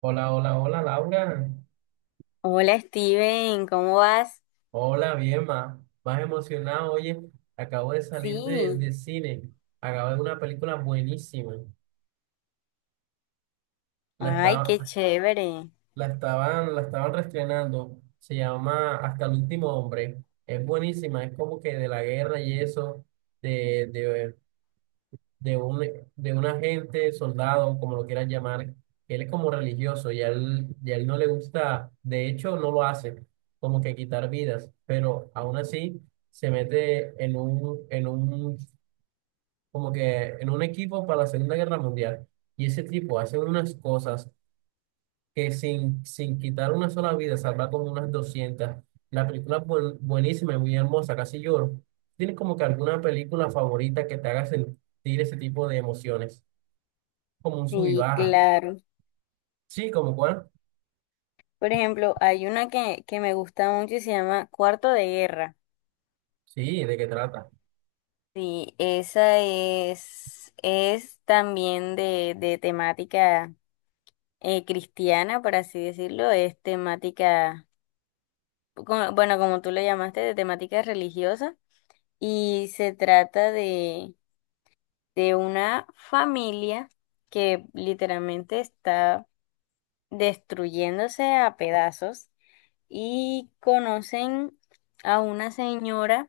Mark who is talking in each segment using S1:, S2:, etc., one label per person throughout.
S1: Hola, hola, hola, Laura.
S2: Hola Steven, ¿cómo vas?
S1: Hola, bien, más emocionado. Oye, acabo de salir de,
S2: Sí,
S1: de cine. Acabo de ver una película buenísima. La
S2: ay, qué
S1: estaba,
S2: chévere.
S1: la estaban reestrenando. Se llama Hasta el último hombre. Es buenísima. Es como que de la guerra y eso, de, de de un, de un agente, soldado, como lo quieran llamar, él es como religioso y a él no le gusta, de hecho no lo hace, como que quitar vidas, pero aún así se mete como que en un equipo para la Segunda Guerra Mundial. Y ese tipo hace unas cosas que sin quitar una sola vida, salva como unas 200. La película es buenísima y muy hermosa, casi lloro. ¿Tienes como que alguna película favorita que te haga sentir ese tipo de emociones? Como un sub y
S2: Sí,
S1: baja.
S2: claro.
S1: Sí, ¿como cuál?
S2: Por ejemplo, hay una que me gusta mucho y se llama Cuarto de Guerra.
S1: Sí, ¿de qué trata?
S2: Sí, esa es también de temática cristiana, por así decirlo. Es temática, bueno, como tú lo llamaste, de temática religiosa. Y se trata de una familia que literalmente está destruyéndose a pedazos y conocen a una señora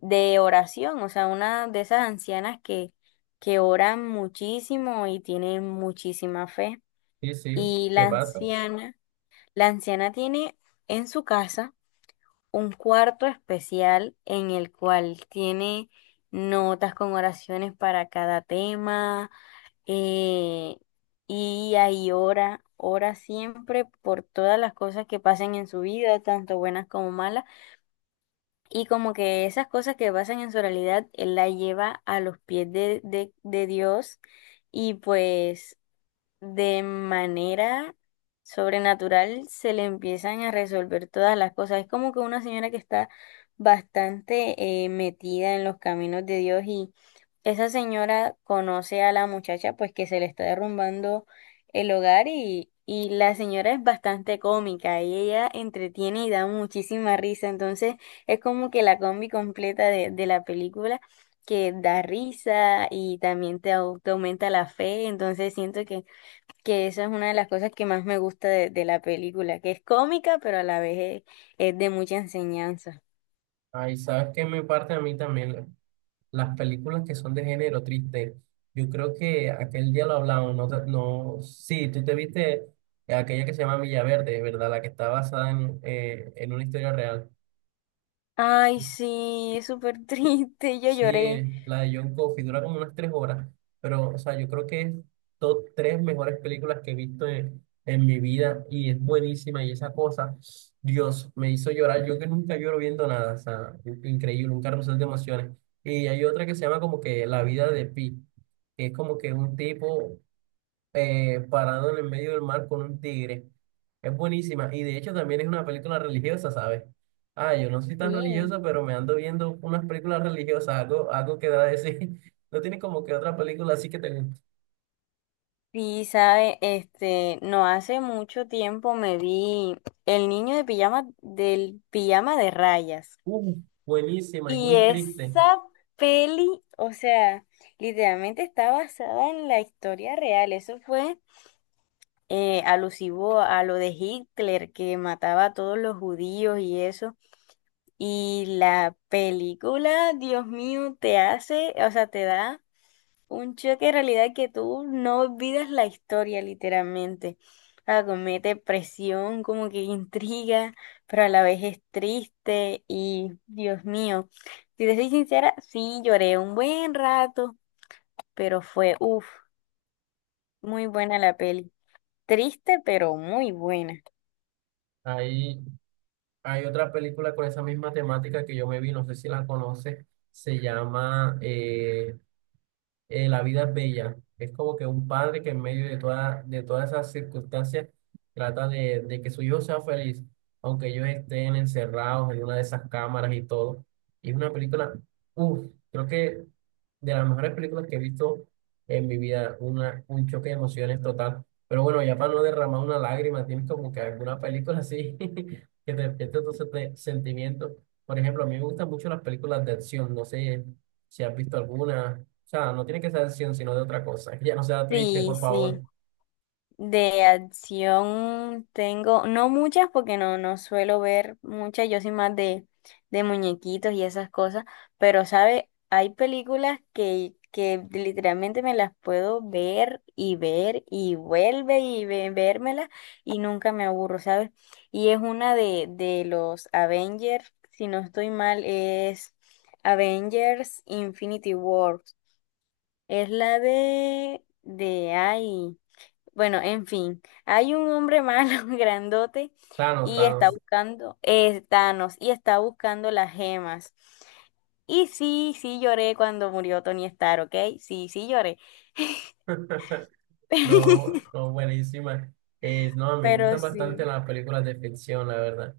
S2: de oración, o sea, una de esas ancianas que oran muchísimo y tienen muchísima fe.
S1: Sí, sí,
S2: Y la
S1: ¿qué pasa?
S2: anciana, la anciana tiene en su casa un cuarto especial en el cual tiene notas con oraciones para cada tema, eh, y ahí ora, ora siempre por todas las cosas que pasen en su vida, tanto buenas como malas, y como que esas cosas que pasan en su realidad, él la lleva a los pies de Dios y pues de manera sobrenatural se le empiezan a resolver todas las cosas. Es como que una señora que está bastante metida en los caminos de Dios y esa señora conoce a la muchacha pues que se le está derrumbando el hogar y la señora es bastante cómica y ella entretiene y da muchísima risa. Entonces es como que la combi completa de la película, que da risa y también te aumenta la fe, entonces siento que esa es una de las cosas que más me gusta de la película, que es cómica, pero a la vez es de mucha enseñanza.
S1: Ay, ¿sabes qué me parte a mí también? Las películas que son de género triste. Yo creo que aquel día lo hablamos, no, no, sí, tú te viste aquella que se llama Villaverde, ¿verdad? La que está basada en una historia real.
S2: Ay, sí, es súper triste, yo
S1: Sí,
S2: lloré.
S1: la de John Coffey dura como unas 3 horas, pero o sea, yo creo que es top tres mejores películas que he visto en mi vida y es buenísima y esa cosa, Dios, me hizo llorar, yo que nunca lloro viendo nada, o sea, increíble, un carrusel de emociones. Y hay otra que se llama como que La vida de Pi, que es como que un tipo parado en el medio del mar con un tigre. Es buenísima. Y de hecho también es una película religiosa, ¿sabes? Ah, yo no soy tan
S2: Sí,
S1: religiosa, pero me ando viendo unas películas religiosas, algo que da de sí. No tiene como que otra película así que te guste.
S2: Sí, sabe, no hace mucho tiempo me vi El niño de pijama del pijama de rayas.
S1: Uh, Buenísima y
S2: Y
S1: muy triste.
S2: esa peli, o sea, literalmente está basada en la historia real. Eso fue alusivo a lo de Hitler, que mataba a todos los judíos y eso. Y la película, Dios mío, te hace, o sea, te da un choque de realidad que tú no olvidas la historia, literalmente. Ah, comete presión, como que intriga, pero a la vez es triste y Dios mío, si te soy sincera, sí lloré un buen rato, pero fue, uff, muy buena la peli. Triste, pero muy buena.
S1: Hay, hay otra película con esa misma temática que yo me vi, no sé si la conoces. Se llama, La vida es bella. Es como que un padre que en medio de todas esas circunstancias trata de que su hijo sea feliz, aunque ellos estén encerrados en una de esas cámaras y todo. Y es una película, uff, creo que de las mejores películas que he visto en mi vida, un choque de emociones total. Pero bueno, ya para no derramar una lágrima, tienes como que alguna película así que te despierte tus sentimientos. Por ejemplo, a mí me gustan mucho las películas de acción, no sé. Si has visto alguna. O sea, no tiene que ser de acción, sino de otra cosa. Que ya no sea triste,
S2: Sí,
S1: por favor.
S2: sí. De acción tengo, no muchas porque no, no suelo ver muchas, yo soy más de muñequitos y esas cosas, pero sabe, hay películas que literalmente me las puedo ver y ver y vuelve y vérmelas y nunca me aburro, ¿sabes? Y es una de los Avengers, si no estoy mal, es Avengers Infinity War. Es la ay, bueno, en fin, hay un hombre malo, grandote,
S1: Thanos,
S2: y está
S1: Thanos.
S2: buscando, Thanos, y está buscando las gemas. Y sí, sí lloré cuando murió Tony Stark, ¿ok? Sí, sí lloré.
S1: No, no, buenísima. Es, no, me
S2: Pero
S1: gustan bastante
S2: sí.
S1: las películas de ficción, la verdad.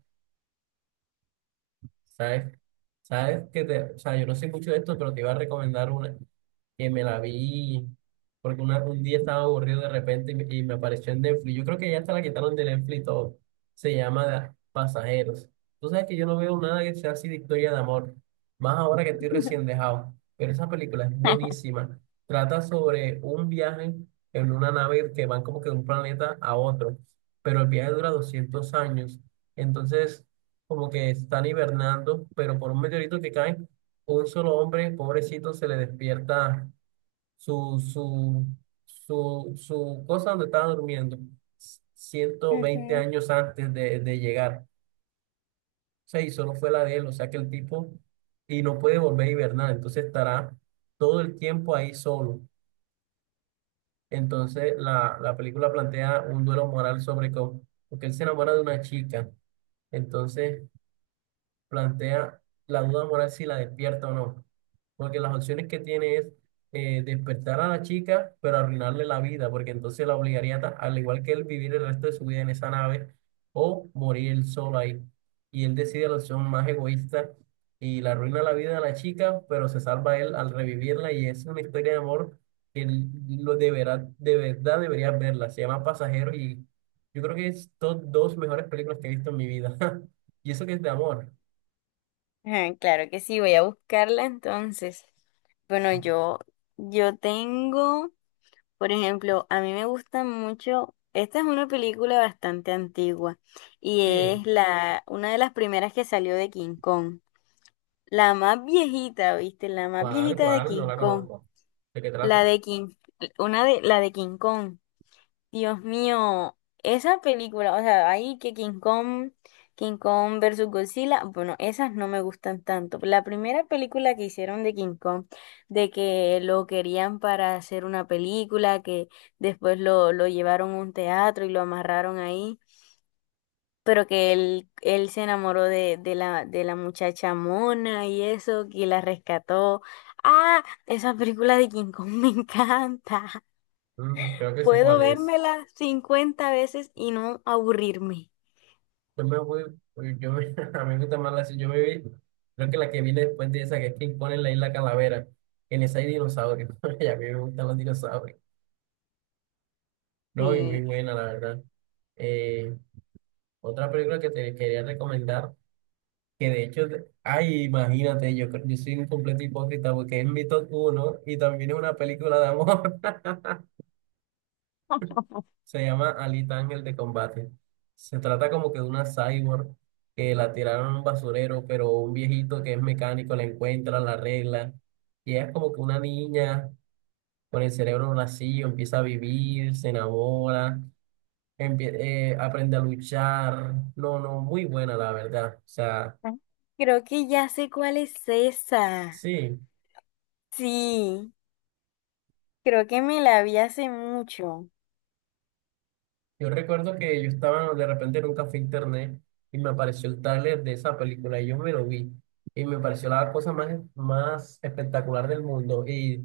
S1: ¿Sabes? ¿Sabes que te, o sea, yo no sé mucho de esto, pero te iba a recomendar una que me la vi porque un día estaba aburrido de repente y me apareció en Netflix. Yo creo que ya hasta la quitaron de Netflix y todo. Se llama Pasajeros. Tú sabes que yo no veo nada que sea así de historia de amor, más ahora que estoy recién dejado. Pero esa película es buenísima. Trata sobre un viaje en una nave que van como que de un planeta a otro, pero el viaje dura 200 años. Entonces como que están hibernando, pero por un meteorito que cae, un solo hombre, pobrecito, se le despierta su, su, su cosa donde estaba durmiendo, ciento veinte
S2: Ujú.
S1: años antes de llegar. O sea, y solo fue la de él, o sea que el tipo, y no puede volver a hibernar, entonces estará todo el tiempo ahí solo. Entonces, la película plantea un duelo moral sobre cómo, porque él se enamora de una chica, entonces plantea la duda moral si la despierta o no. Porque las opciones que tiene es despertar a la chica, pero arruinarle la vida, porque entonces la obligaría, al igual que él, vivir el resto de su vida en esa nave o morir él solo ahí. Y él decide la opción más egoísta y le arruina la vida a la chica, pero se salva él al revivirla y es una historia de amor que él lo deberá, de verdad deberías verla. Se llama Pasajero y yo creo que es top dos mejores películas que he visto en mi vida. Y eso que es de amor.
S2: Ah, claro que sí, voy a buscarla entonces. Bueno, yo tengo. Por ejemplo, a mí me gusta mucho, esta es una película bastante antigua y
S1: Sí,
S2: es la una de las primeras que salió de King Kong, la más viejita, ¿viste? La más
S1: ¿cuál,
S2: viejita de
S1: cuál? No
S2: King
S1: la
S2: Kong,
S1: conozco. ¿De qué
S2: la
S1: trata?
S2: de King, una de la de King Kong. Dios mío, esa película, o sea, ahí que King Kong, King Kong versus Godzilla, bueno, esas no me gustan tanto. La primera película que hicieron de King Kong, de que lo querían para hacer una película, que después lo llevaron a un teatro y lo amarraron ahí, pero que él se enamoró de la muchacha mona y eso, que la rescató. Ah, esa película de King Kong me encanta.
S1: Creo que sé
S2: Puedo
S1: cuál es.
S2: vérmela 50 veces y no aburrirme.
S1: Yo me voy, uy, a mí me gusta más serie. Yo me vi, creo que la que vi después de esa que es que ponen la isla Calavera, en esa hay dinosaurios, y a mí me gustan los dinosaurios, no, y muy
S2: Sí.
S1: buena la verdad. Eh, Otra película que te quería recomendar, que de hecho, ay, imagínate, yo soy un completo hipócrita porque es mi top uno y también es una película de amor. Se llama Alita Ángel de Combate. Se trata como que de una cyborg que la tiraron a un basurero, pero un viejito que es mecánico la encuentra, la arregla. Y ella es como que una niña con el cerebro vacío, empieza a vivir, se enamora, aprende a luchar. No, no, muy buena la verdad. O sea,
S2: Ah. Creo que ya sé cuál es esa.
S1: sí.
S2: Sí, creo que me la vi hace mucho.
S1: Yo recuerdo que yo estaba de repente en un café internet y me apareció el tráiler de esa película y yo me lo vi y me pareció la cosa más espectacular del mundo y,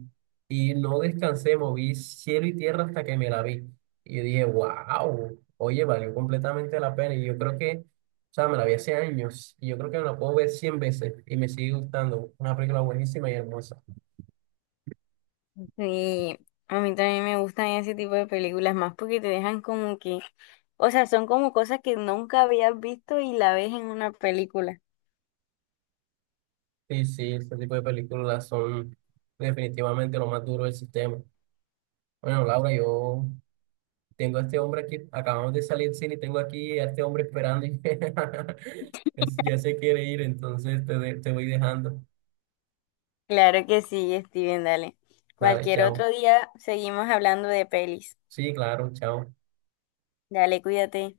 S1: y no descansé, moví cielo y tierra hasta que me la vi. Y yo dije, wow, oye, valió completamente la pena y yo creo que, o sea, me la vi hace años y yo creo que me la puedo ver 100 veces y me sigue gustando. Una película buenísima y hermosa.
S2: Sí, a mí también me gustan ese tipo de películas más porque te dejan como que, o sea, son como cosas que nunca habías visto y la ves en una película.
S1: Sí, sí, ese tipo de películas son definitivamente lo más duro del sistema. Bueno, Laura, yo Tengo a este hombre aquí, acabamos de salir del cine y tengo aquí a este hombre esperando y ya se quiere ir, entonces te voy dejando.
S2: Claro que sí, Steven, dale.
S1: Vale,
S2: Cualquier
S1: chao.
S2: otro día seguimos hablando de pelis.
S1: Sí, claro, chao.
S2: Dale, cuídate.